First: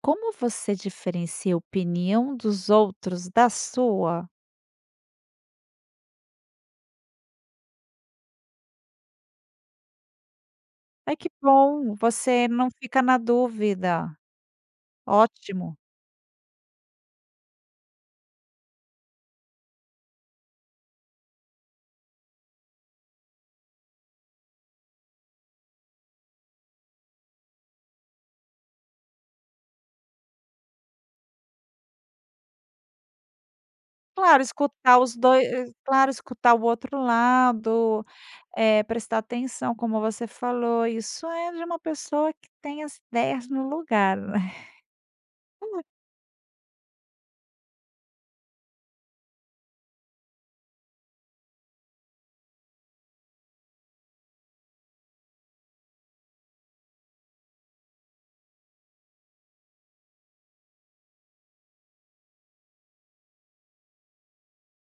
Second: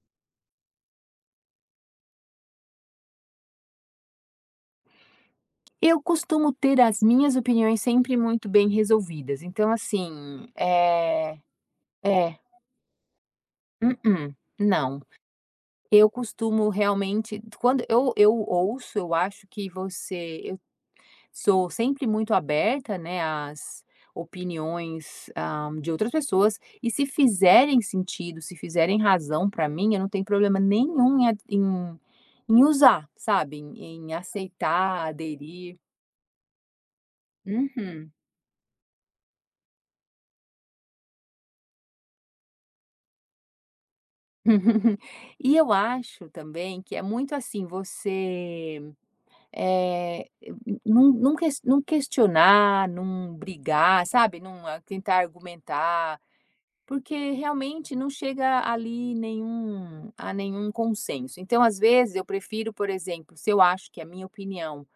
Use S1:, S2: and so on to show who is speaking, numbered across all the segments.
S1: Como você diferencia a opinião dos outros da sua?
S2: Eu costumo ter as minhas opiniões sempre muito bem resolvidas, então assim,
S1: Ai, que
S2: é.
S1: bom,
S2: É.
S1: você não fica na dúvida.
S2: Mm-mm, não.
S1: Ótimo.
S2: Eu costumo realmente quando eu ouço, eu acho que você eu sou sempre muito aberta, né, às opiniões, de outras pessoas, e se fizerem sentido, se fizerem razão para mim, eu não tenho problema nenhum em a em em usar, sabe, em
S1: Claro, escutar
S2: aceitar,
S1: os dois. eh,
S2: aderir.
S1: claro, escutar o outro lado,
S2: Uhum.
S1: prestar atenção, como você falou, isso é de uma pessoa que tem as ideias no lugar, né.
S2: E eu acho também que é muito assim, você, eh, não questionar, não brigar, sabe, não a tentar argumentar, porque realmente não chega ali nenhum consenso. Então, às vezes, eu prefiro, por exemplo, se eu acho que é a minha opinião,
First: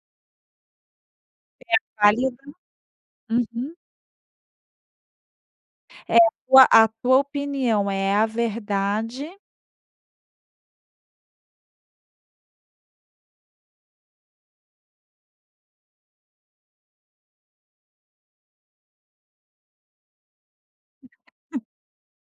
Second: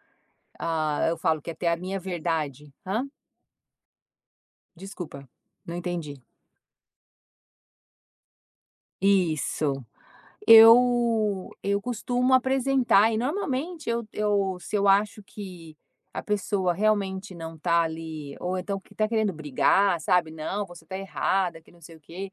S2: eu falo que é até a minha
S1: Válida.
S2: verdade, hã?
S1: Uhum.
S2: Desculpa, não entendi.
S1: Tua a tua opinião é a verdade.
S2: Isso. Eu costumo apresentar e normalmente eu se eu acho que a pessoa realmente não tá ali, ou então que tá querendo brigar, sabe, "Não, você tá errada", que não sei o quê.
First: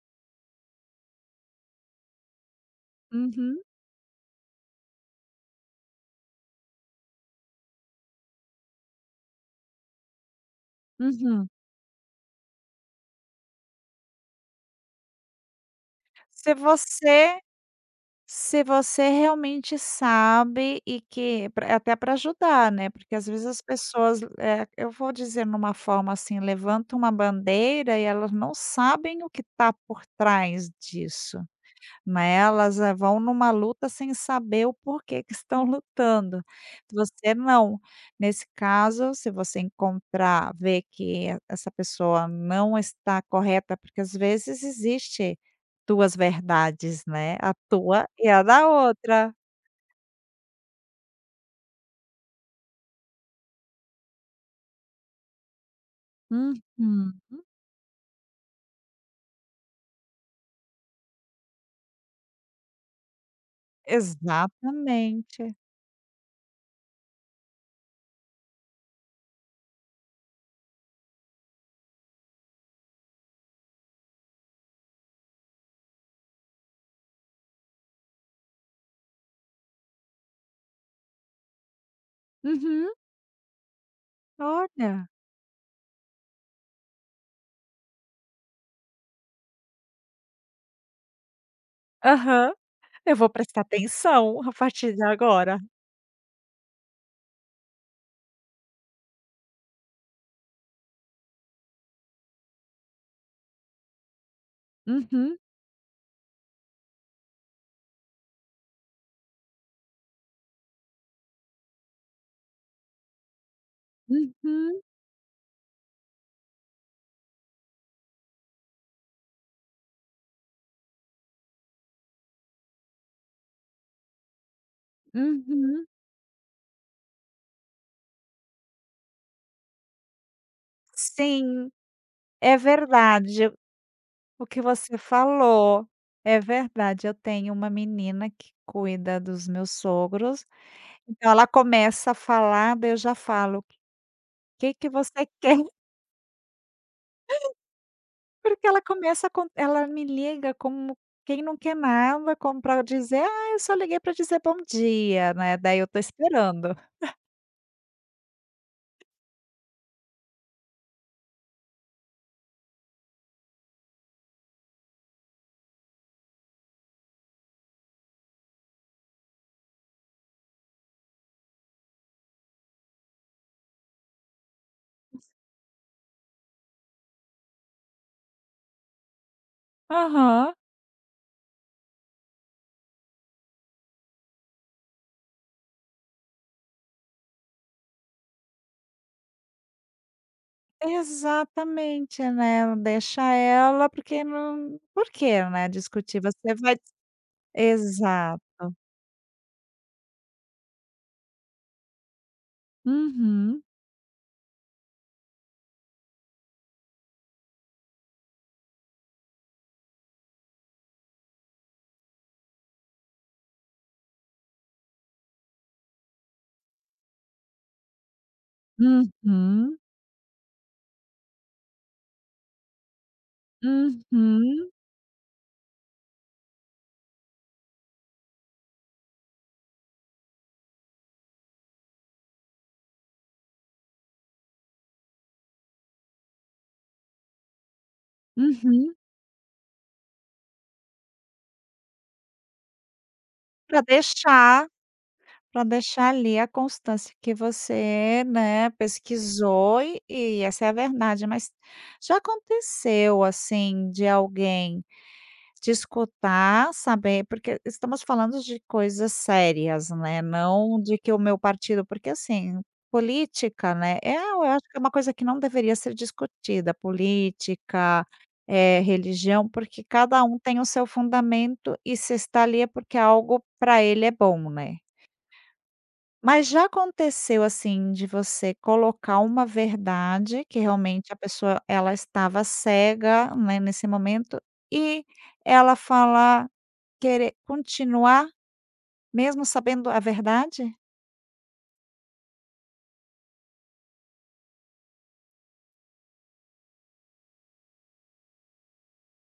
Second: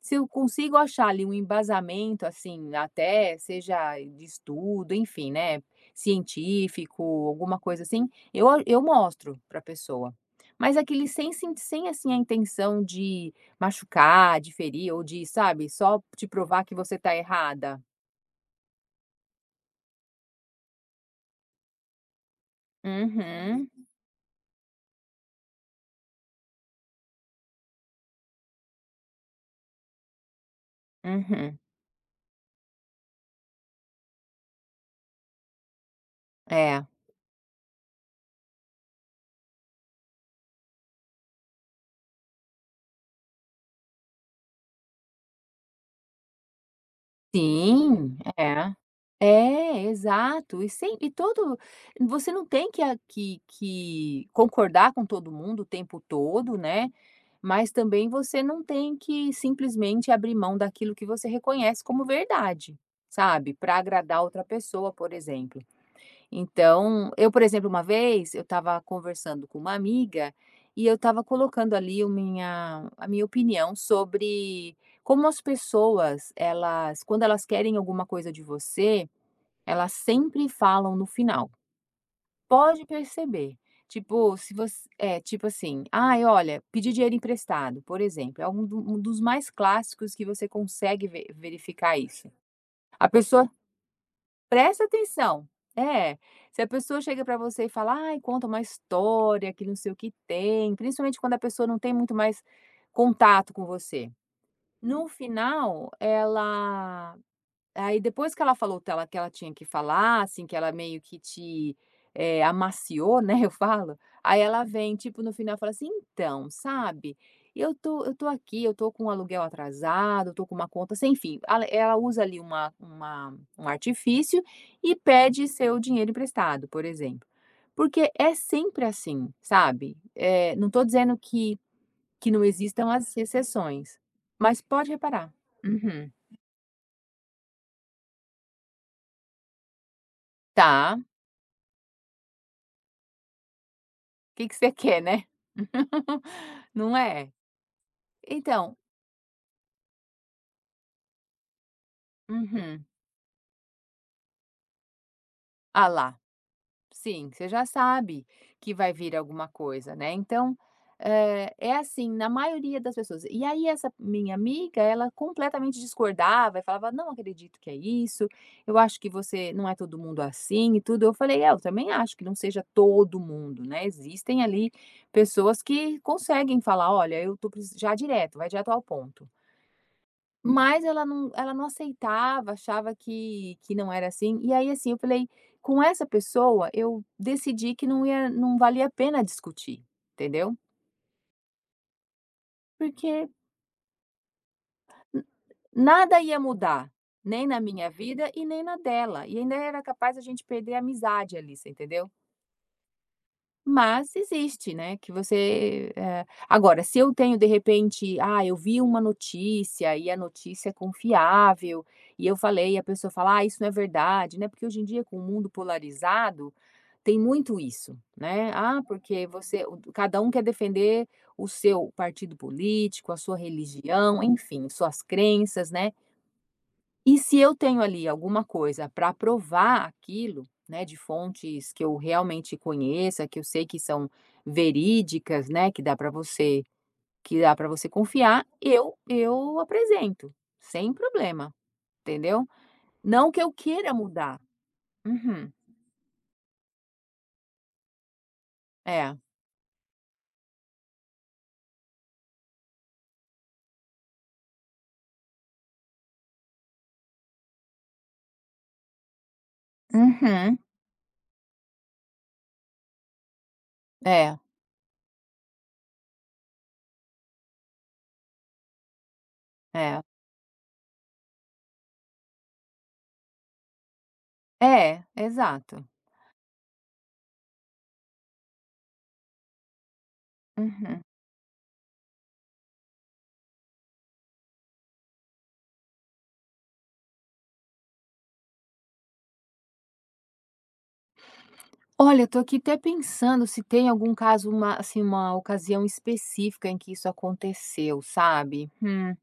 S2: Se eu consigo achar ali um embasamento, assim, até
S1: Uhum,
S2: seja de estudo, enfim, né, científico, alguma coisa assim, eu mostro pra pessoa. Mas aquele sem
S1: uhum.
S2: sem sem, assim, a intenção de machucar, de ferir ou de, sabe, só te
S1: Se
S2: provar que você tá
S1: você
S2: errada.
S1: Se você realmente sabe e que pra é até para ajudar, né, porque às vezes as
S2: Uhum,
S1: pessoas, eu vou dizer numa forma assim, levanta uma bandeira e elas não sabem o que está por trás disso.
S2: uhum.
S1: Né, elas, vão numa luta sem saber o porquê que estão lutando.
S2: É,
S1: Você não. Nesse caso, se você encontrar, ver que essa pessoa não está correta, porque às vezes existe 2 verdades, né, a tua
S2: sim,
S1: e a da
S2: é.
S1: outra.
S2: É, exato. E sem e todo Você não tem que a que que concordar com todo mundo o tempo todo, né,
S1: Uhum.
S2: mas também você não tem que simplesmente abrir mão daquilo que você reconhece como verdade, sabe, para agradar outra pessoa, por
S1: Exatamente.
S2: exemplo. Então, eu, por exemplo, uma vez eu estava conversando com uma amiga e eu estava colocando ali a minha opinião sobre como as pessoas, elas, quando elas querem alguma coisa de você, elas sempre falam no final. Pode
S1: Uhum.
S2: perceber. Tipo, se você,
S1: Olha.
S2: é, tipo assim, ai, olha, pedir dinheiro emprestado, por exemplo, é um, um dos mais clássicos que você consegue verificar isso.
S1: Aham.
S2: A
S1: Eu vou
S2: pessoa
S1: prestar atenção a
S2: Presta
S1: partir de
S2: atenção.
S1: agora.
S2: É, se a pessoa chega pra você e fala: "Ai, conta uma história que não sei o que tem", principalmente quando a pessoa não tem muito mais contato com você. No
S1: Uhum,
S2: final, ela Aí depois que ela falou tela que ela tinha que falar, assim, que ela meio que te, amaciou, né, eu falo, aí ela
S1: uhum,
S2: vem, tipo, no final fala assim: "Então, sabe, eu tô aqui, eu tô com um aluguel atrasado, eu tô com uma conta sem fim". Ela usa ali uma um artifício e pede seu
S1: uhum.
S2: dinheiro emprestado, por exemplo. Porque é sempre assim, sabe. Não tô dizendo que
S1: Sim.
S2: não
S1: É
S2: existam as
S1: verdade,
S2: exceções,
S1: o
S2: mas
S1: que
S2: pode
S1: você
S2: reparar.
S1: falou.
S2: Uhum.
S1: É verdade, eu tenho uma menina que cuida dos meus sogros,
S2: Tá.
S1: então ela começa a falar, daí eu já falo: "O
S2: O que que você
S1: "Que que
S2: quer, né?
S1: você quer?"
S2: Não é?
S1: Porque
S2: Então.
S1: ela começa com ela me liga como quem não quer nada, como para
S2: Uhum.
S1: dizer: "Ah, eu só liguei para dizer bom dia", né, daí eu
S2: Ah
S1: tô
S2: lá,
S1: esperando.
S2: sim, você já sabe que vai vir alguma coisa, né, então, é assim na maioria das pessoas. E aí essa minha amiga, ela completamente discordava e falava: "Não acredito que é isso, eu acho que você não é todo mundo assim e tudo". Eu falei: "É, eu também acho que não seja todo mundo, né, existem ali pessoas que conseguem falar: 'Olha, eu estou preci' já direto, vai direto ao ponto".
S1: Aham.
S2: Mas ela não aceitava, achava que não era assim. E aí, assim, eu falei: "Com essa pessoa, eu decidi que não valia a pena discutir", entendeu?
S1: Exatamente, né, deixa
S2: Porque
S1: ela, porque não por
S2: n
S1: quê, né,
S2: nada
S1: discutir?
S2: ia
S1: Você vai.
S2: mudar, nem na minha vida
S1: Exato.
S2: e nem na dela, e ainda era capaz a gente perder a amizade ali, você entendeu?
S1: Uhum.
S2: Mas existe, né, que você, agora, se eu tenho de repente, eu vi uma notícia e a notícia é confiável, e eu falei e a pessoa fala: "Ah, isso não é verdade", né, porque hoje em dia com o mundo polarizado, tem muito isso, né. Ah, porque você o
S1: Uhum,
S2: cada um quer defender o seu partido político, a sua religião, enfim,
S1: uhum,
S2: suas crenças, né. E se eu tenho ali alguma coisa para provar aquilo, né, de fontes que eu realmente conheça, que eu sei que são verídicas, né, que dá para você, que dá para você confiar,
S1: uhum.
S2: eu apresento, sem problema, entendeu? Não que eu
S1: para
S2: queira mudar.
S1: deixar
S2: Uhum.
S1: para deixar ali a constância que você, né,
S2: É.
S1: pesquisou e essa é a verdade. Mas já aconteceu, assim, de alguém te escutar, saber porque estamos falando de coisas sérias, né,
S2: Uhum.
S1: não de que o meu partido porque assim, política, né, é
S2: É,
S1: eu acho que é uma coisa que não deveria ser discutida, política, religião, porque
S2: é.
S1: cada um tem o seu fundamento e se está ali é porque algo para ele é bom, né.
S2: É, exato.
S1: Mas já aconteceu, assim, de você colocar uma verdade que
S2: Uhum.
S1: realmente a pessoa ela estava cega, né, nesse momento, e ela falar, querer continuar mesmo sabendo a verdade?
S2: Olha, eu tô aqui até pensando se tem algum caso, uma, assim, uma ocasião específica em que isso aconteceu, sabe? Hum.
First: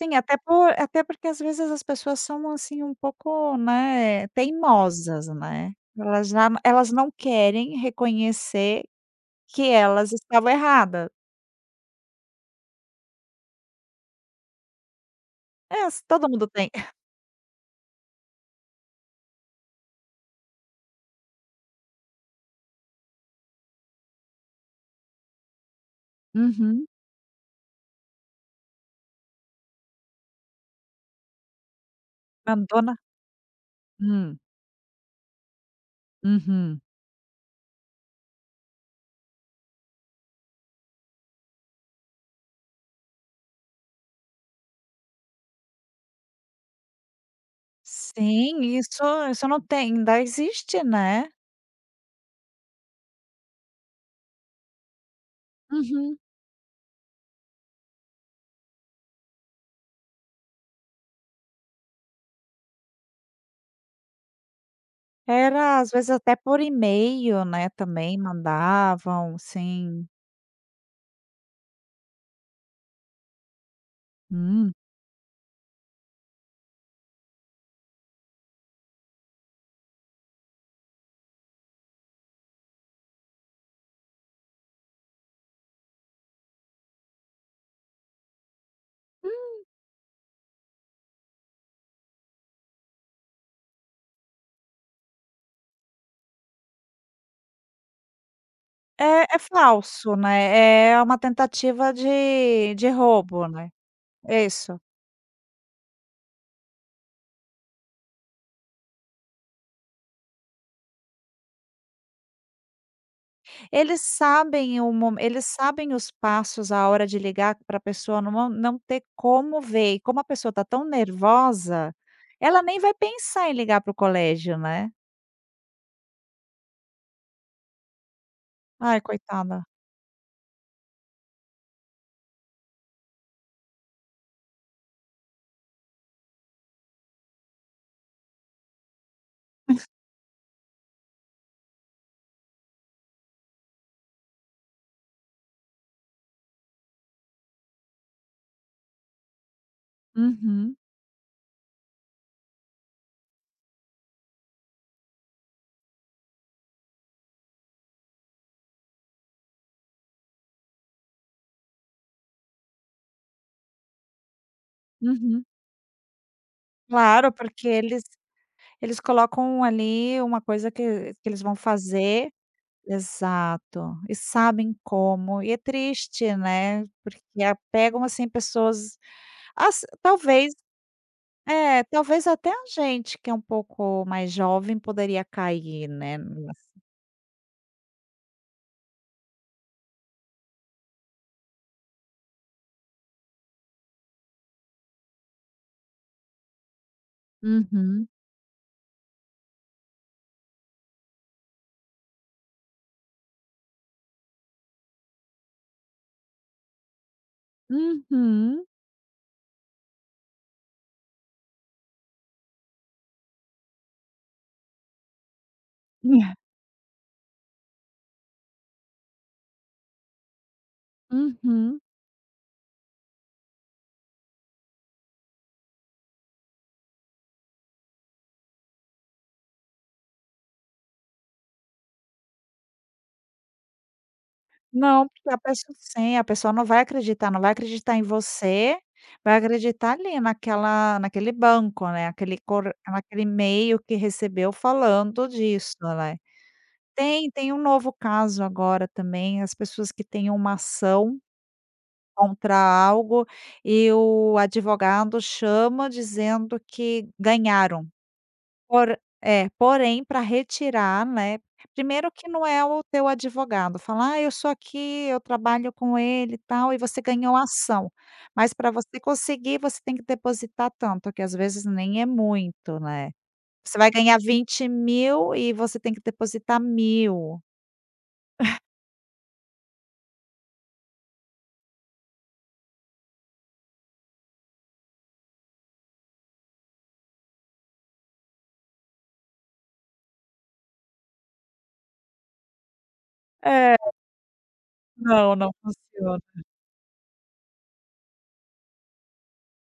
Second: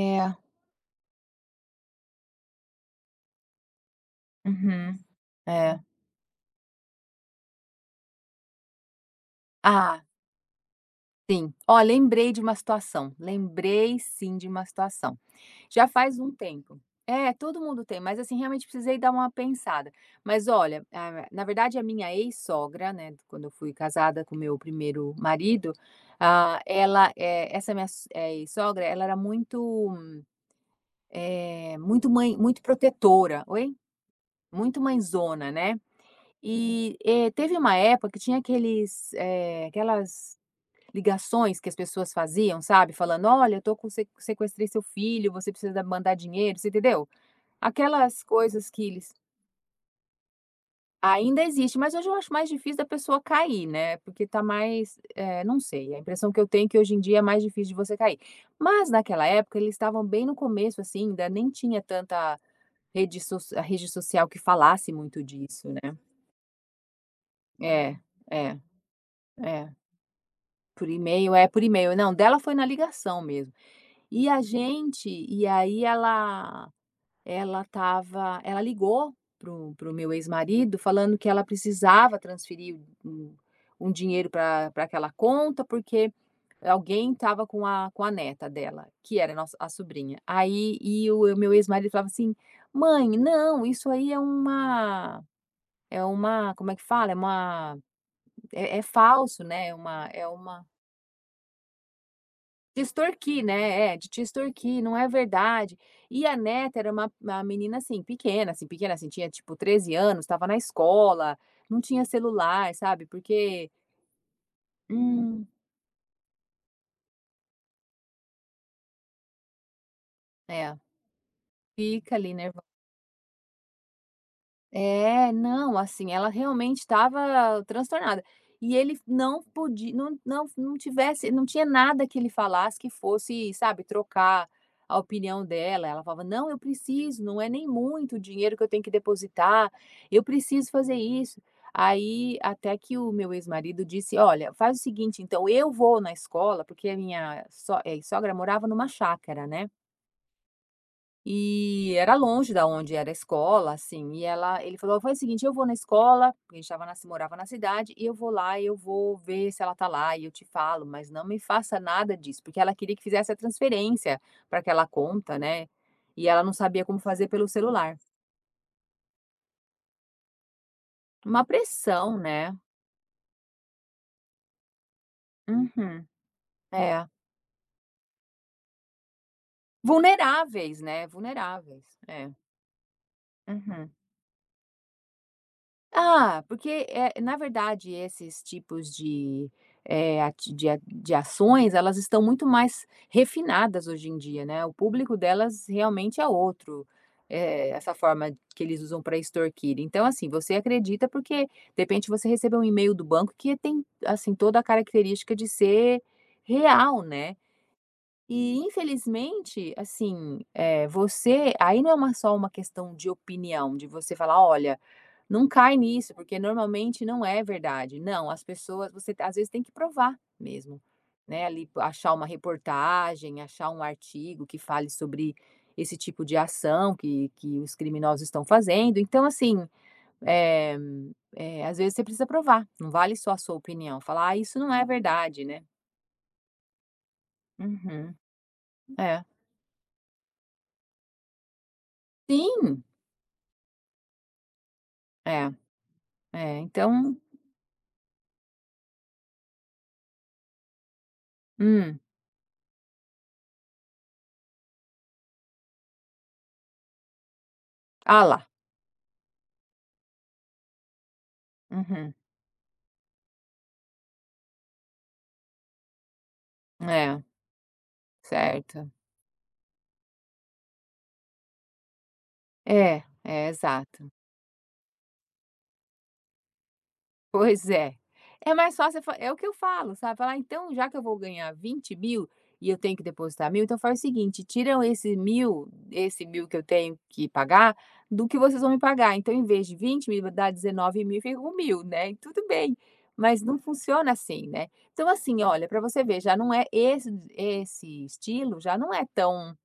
S1: Sim, até por até porque às vezes as pessoas são, assim, um pouco, né,
S2: Uhum.
S1: teimosas, né.
S2: É.
S1: Elas não querem reconhecer que
S2: Ah,
S1: elas estavam erradas.
S2: sim. Ó, lembrei de uma situação. Lembrei, sim, de uma situação.
S1: É,
S2: Já
S1: s
S2: faz
S1: todo
S2: um
S1: mundo tem.
S2: tempo. É, todo mundo tem, mas assim, realmente precisei dar uma pensada. Mas olha, na verdade, a minha ex-sogra, né, quando eu fui casada com meu primeiro marido,
S1: Uhum.
S2: ela, essa minha ex-sogra, ela era muito, muito mãe, muito
S1: Abandona.
S2: protetora, oi?
S1: Hum,
S2: Muito mãezona, né?
S1: uhum.
S2: E teve uma época que tinha aquelas ligações que as pessoas faziam, sabe, falando: "Olha, eu tô com, se sequestrei seu filho, você precisa, mandar dinheiro", você entendeu? Aquelas
S1: Sim,
S2: coisas que
S1: isso
S2: eles.
S1: isso não tem ainda existe, né.
S2: Ainda existe, mas hoje eu acho mais difícil da pessoa cair, né, porque tá mais, não sei, a
S1: Uhum.
S2: impressão que eu tenho é que hoje em dia é mais difícil de você cair. Mas naquela época eles estavam bem no começo, assim, ainda nem tinha tanta rede social que falasse muito disso,
S1: Era às
S2: né.
S1: vezes até por e-mail, né,
S2: É,
S1: também
S2: é,
S1: mandavam,
S2: é.
S1: sim.
S2: Por e-mail, é, por e-mail. Não, dela foi na ligação mesmo. E a
S1: Hum.
S2: gente e aí ela ligou pro meu ex-marido falando que ela precisava transferir um um dinheiro para aquela conta, porque alguém estava com a neta dela, que era a sobrinha. Aí e o meu ex-marido falava assim: "Mãe, não, isso aí é uma como é que fala? É uma é É
S1: É
S2: falso, né,
S1: falso,
S2: é uma
S1: né, é uma tentativa de
S2: de
S1: de
S2: extorquir,
S1: roubo, né.
S2: né, de te
S1: Isso.
S2: extorquir, não é verdade". E a neta era uma menina, assim, pequena, assim, pequena, assim, tinha tipo 13 anos, estava na escola, não tinha celular, sabe, porque.
S1: Eles sabem o mo
S2: Hum,
S1: eles sabem os passos, a hora de ligar pra pessoa não ter como ver, e como a pessoa tá
S2: é,
S1: tão nervosa,
S2: fica ali, né.
S1: ela nem vai pensar em ligar para o colégio, né.
S2: É, não, assim, ela realmente estava transtornada. E ele
S1: Ai,
S2: não
S1: coitada.
S2: podia, não, não, não tinha nada que ele falasse que fosse, sabe, trocar a opinião dela. Ela falava: não, eu preciso, não é nem muito o dinheiro que eu tenho que depositar, eu preciso fazer isso. Aí, até que o meu ex-marido disse: olha, faz o seguinte, então eu vou na escola, porque a minha sogra morava numa chácara, né?
S1: Uhum,
S2: E era longe da onde era a escola, assim, e ela ele falou: foi o seguinte, eu vou na escola, porque a gente estava na morava na cidade, "e eu vou lá e eu vou ver se ela tá lá e eu te falo, mas não me faça nada disso", porque ela queria que fizesse a transferência para aquela conta,
S1: uhum.
S2: né, e ela não sabia como fazer
S1: Claro,
S2: pelo
S1: porque
S2: celular.
S1: eles colocam ali uma coisa que eles
S2: Uma
S1: vão
S2: pressão,
S1: fazer.
S2: né.
S1: Exato. E sabem como. E é
S2: Uhum.
S1: triste, né,
S2: É.
S1: porque a pegam, assim, pessoas ass talvez,
S2: Vulneráveis, né,
S1: é,
S2: vulneráveis.
S1: talvez
S2: É.
S1: até a gente que é um
S2: Uhum.
S1: pouco mais jovem poderia cair, né,
S2: Ah,
S1: ness
S2: porque, na verdade, esses tipos de, eh, ati de a de ações, elas estão muito mais refinadas hoje em dia, né, o público delas realmente é outro, essa
S1: Uhum.
S2: forma que eles usam para extorquir. Então, assim, você acredita porque, de repente, você recebe um e-mail do banco que tem, assim, toda a característica de ser real, né. E,
S1: Uhum.
S2: infelizmente, assim, você aí não é uma só uma questão de opinião, de você falar: "Olha, não cai nisso, porque normalmente não é verdade. Não, as pessoas, você às vezes tem que provar mesmo, né? Ali
S1: Uhum.
S2: achar uma reportagem, achar um artigo que fale sobre esse tipo de ação que os criminosos estão fazendo. Então, assim, é, é, às vezes você precisa provar. Não vale só a sua opinião. Falar, ah, isso não é
S1: Não, porque a
S2: verdade, né?"
S1: pessoa sim, a pessoa não vai acreditar em
S2: Uhum,
S1: você,
S2: é.
S1: vai acreditar ali naquela naquele banco, né, aquele cor
S2: Sim,
S1: naquele e-mail que recebeu falando
S2: é,
S1: disso, né.
S2: é. Então.
S1: Tem um novo caso agora também, as pessoas que têm uma ação
S2: Hum.
S1: contra algo e o advogado chama dizendo que ganharam.
S2: Ah lá.
S1: Por É, porém para retirar, né, primeiro
S2: Uhum,
S1: que não é o teu advogado, falar "Ah, eu sou aqui, eu trabalho com ele e tal, e você
S2: é,
S1: ganhou a ação". Mas para
S2: certo.
S1: você conseguir, você tem que depositar tanto, que às vezes nem é muito,
S2: É,
S1: né.
S2: é,
S1: Você vai
S2: exato.
S1: ganhar 20.000 e você tem que depositar 1.000.
S2: Pois é. É mais fácil fa é o que eu falo, sabe, falar: "Então, já que eu vou ganhar 20.000 e eu tenho que depositar 1.000, então faz o seguinte, tiram esse mil, que eu tenho que pagar, do que vocês vão me pagar. Então, em vez de 20.000 dá 19.000 e fica com 1.000, né, e tudo bem". Mas não
S1: É.
S2: funciona assim, né. Então,
S1: Não,
S2: assim,
S1: não
S2: olha, para você ver,
S1: funciona.
S2: já não é esse estilo,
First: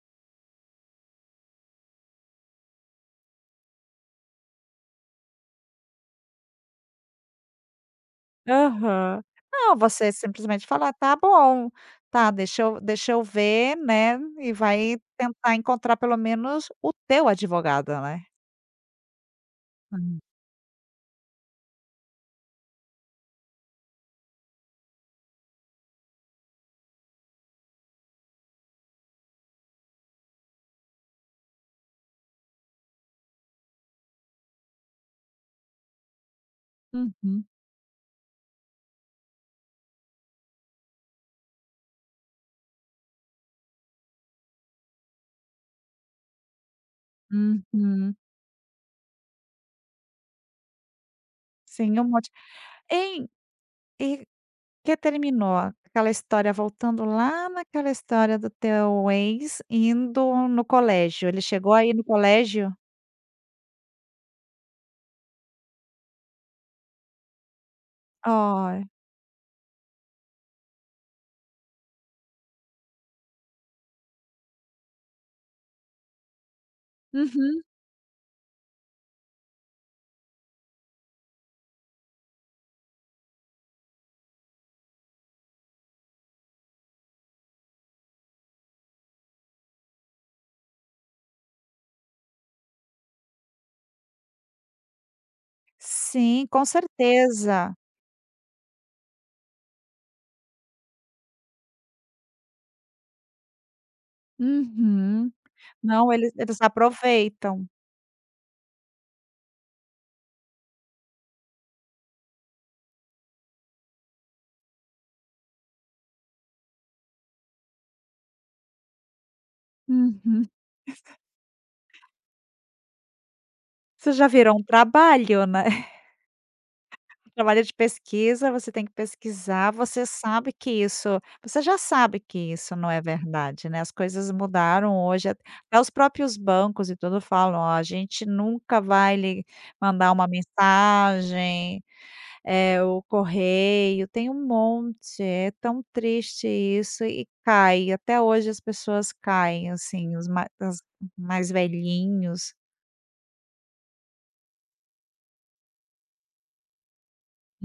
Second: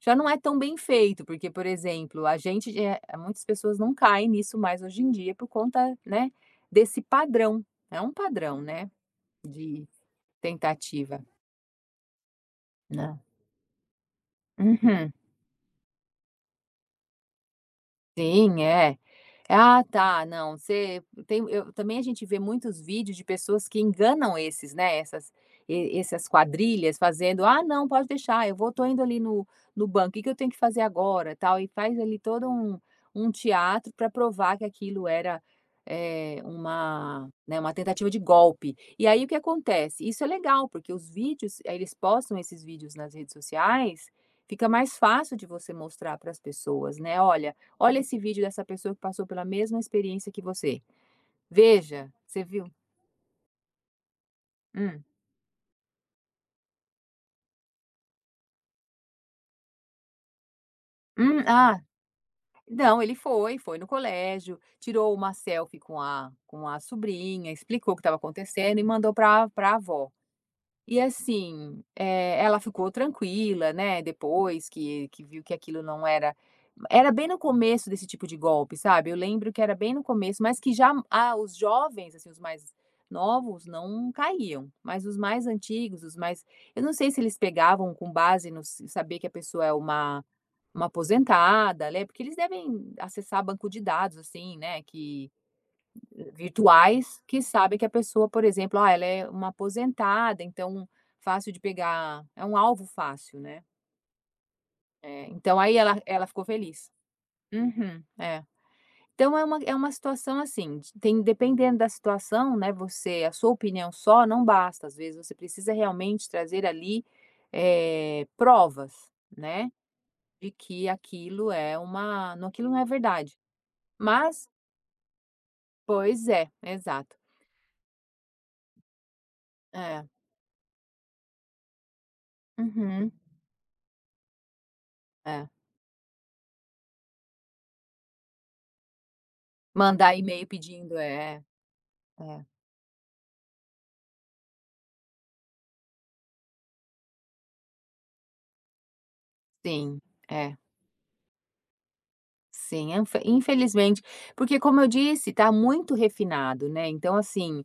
S2: já não é tão bem feito, porque, por exemplo, a gente de eh, muitas pessoas não caem nisso mais hoje em dia por conta, né, desse padrão. É um padrão, né,
S1: Aham. Não,
S2: de
S1: você simplesmente fala: "Tá
S2: tentativa,
S1: bom, tá, deixa eu deixa
S2: né.
S1: eu ver, né", e vai
S2: Uhum.
S1: tentar encontrar pelo menos o teu advogado, né.
S2: Sim, é. Ah,
S1: Hum.
S2: tá, não, você tem eu também a gente vê muitos vídeos de pessoas que enganam esses, né, essas e essas quadrilhas fazendo: "Ah, não, pode deixar, eu vou tô indo ali no no banco, o que que eu tenho que fazer agora?", tal, e faz ali todo um teatro para provar que aquilo era, é uma,
S1: Uhum,
S2: né, uma tentativa de golpe. E aí o que acontece? Isso é legal, porque os vídeos aí eles postam esses vídeos nas redes sociais, fica mais fácil de você mostrar para as pessoas, né: "Olha,
S1: uhum.
S2: esse vídeo dessa pessoa que passou pela mesma experiência que você.
S1: Sim, um
S2: Veja,
S1: monte.
S2: você viu?"
S1: Hein, e que
S2: Hum,
S1: terminou aquela história, voltando lá naquela história do teu ex indo no colégio, ele
S2: hum,
S1: chegou
S2: ah,
S1: aí no colégio?
S2: não, ele foi, foi no colégio, tirou uma selfie com a sobrinha, explicou o que estava acontecendo e
S1: Ai.
S2: mandou para a avó. E assim, ela ficou tranquila, né, depois que viu que aquilo era bem no
S1: Uhum.
S2: começo desse tipo de golpe, sabe, eu lembro que era bem no começo, mas que já ah, os jovens, assim, os mais novos não caíam, mas os mais antigos, os mais eu não sei se eles pegavam com base no s saber que a pessoa é uma aposentada, né, porque eles devem acessar banco de dados, assim, né, que
S1: Sim, com
S2: virtuais que
S1: certeza.
S2: sabem que a pessoa, por exemplo, ah, ela é uma aposentada, então fácil de pegar, é um alvo fácil, né. É,
S1: Uhum.
S2: então aí
S1: Não,
S2: ela
S1: eles
S2: ficou
S1: eles
S2: feliz.
S1: aproveitam.
S2: Uhum, é. Então é uma situação assim, de tem dependendo da situação, né, você a sua opinião só não basta, às vezes você precisa realmente trazer ali, provas, né,
S1: Uhum.
S2: de que aquilo não é verdade.
S1: Isso já
S2: Mas
S1: virou um trabalho, né.
S2: pois é, exato.
S1: Trabalho de pesquisa, você tem que pesquisar,
S2: É.
S1: você sabe que isso você já sabe que isso não é
S2: Uhum.
S1: verdade, né, as coisas mudaram hoje,
S2: É.
S1: até os próprios bancos e tudo falam: "Ó, a gente nunca vai lhe mandar
S2: Mandar
S1: uma
S2: e-mail pedindo, é,
S1: mensagem",
S2: é,
S1: é o correio, tem um monte, é tão triste isso e cai, até hoje as pessoas caem,
S2: sim,
S1: assim, os ma
S2: é,
S1: as mais velhinhos.
S2: sim, infelizmente, porque como eu disse, tá muito refinado, né, então assim,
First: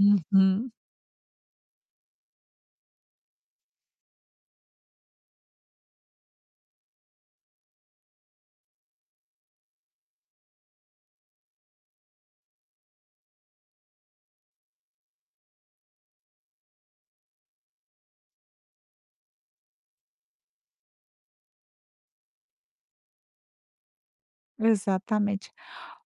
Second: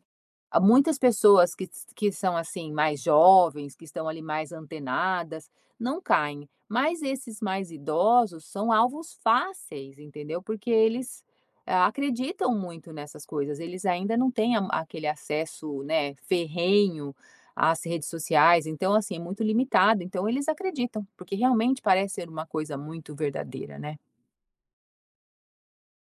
S2: há muitas pessoas que são assim mais jovens, que estão ali mais antenadas, não caem. Mas esses mais idosos são alvos fáceis, entendeu? Porque eles ah, acreditam muito nessas coisas. Eles ainda não têm aquele acesso, né, ferrenho às redes sociais. Então, assim, é muito limitado. Então, eles acreditam, porque realmente parece ser uma coisa muito verdadeira, né?
S1: exatamente.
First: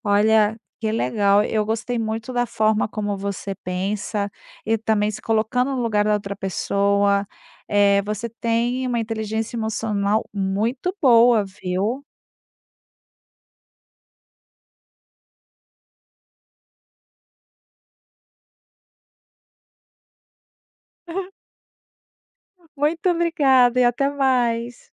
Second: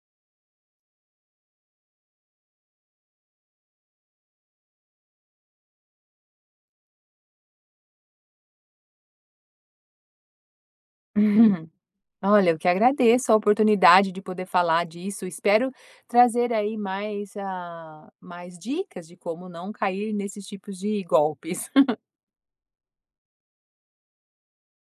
S1: Olha, que legal. Eu gostei muito da forma como você pensa e também se colocando no lugar da outra pessoa. Você tem uma inteligência emocional muito boa, viu?
S2: Olha, eu que agradeço a oportunidade de poder falar disso. Espero trazer aí mais, mais dicas de como não cair nesses tipos de golpes.
S1: Muito obrigada e até mais.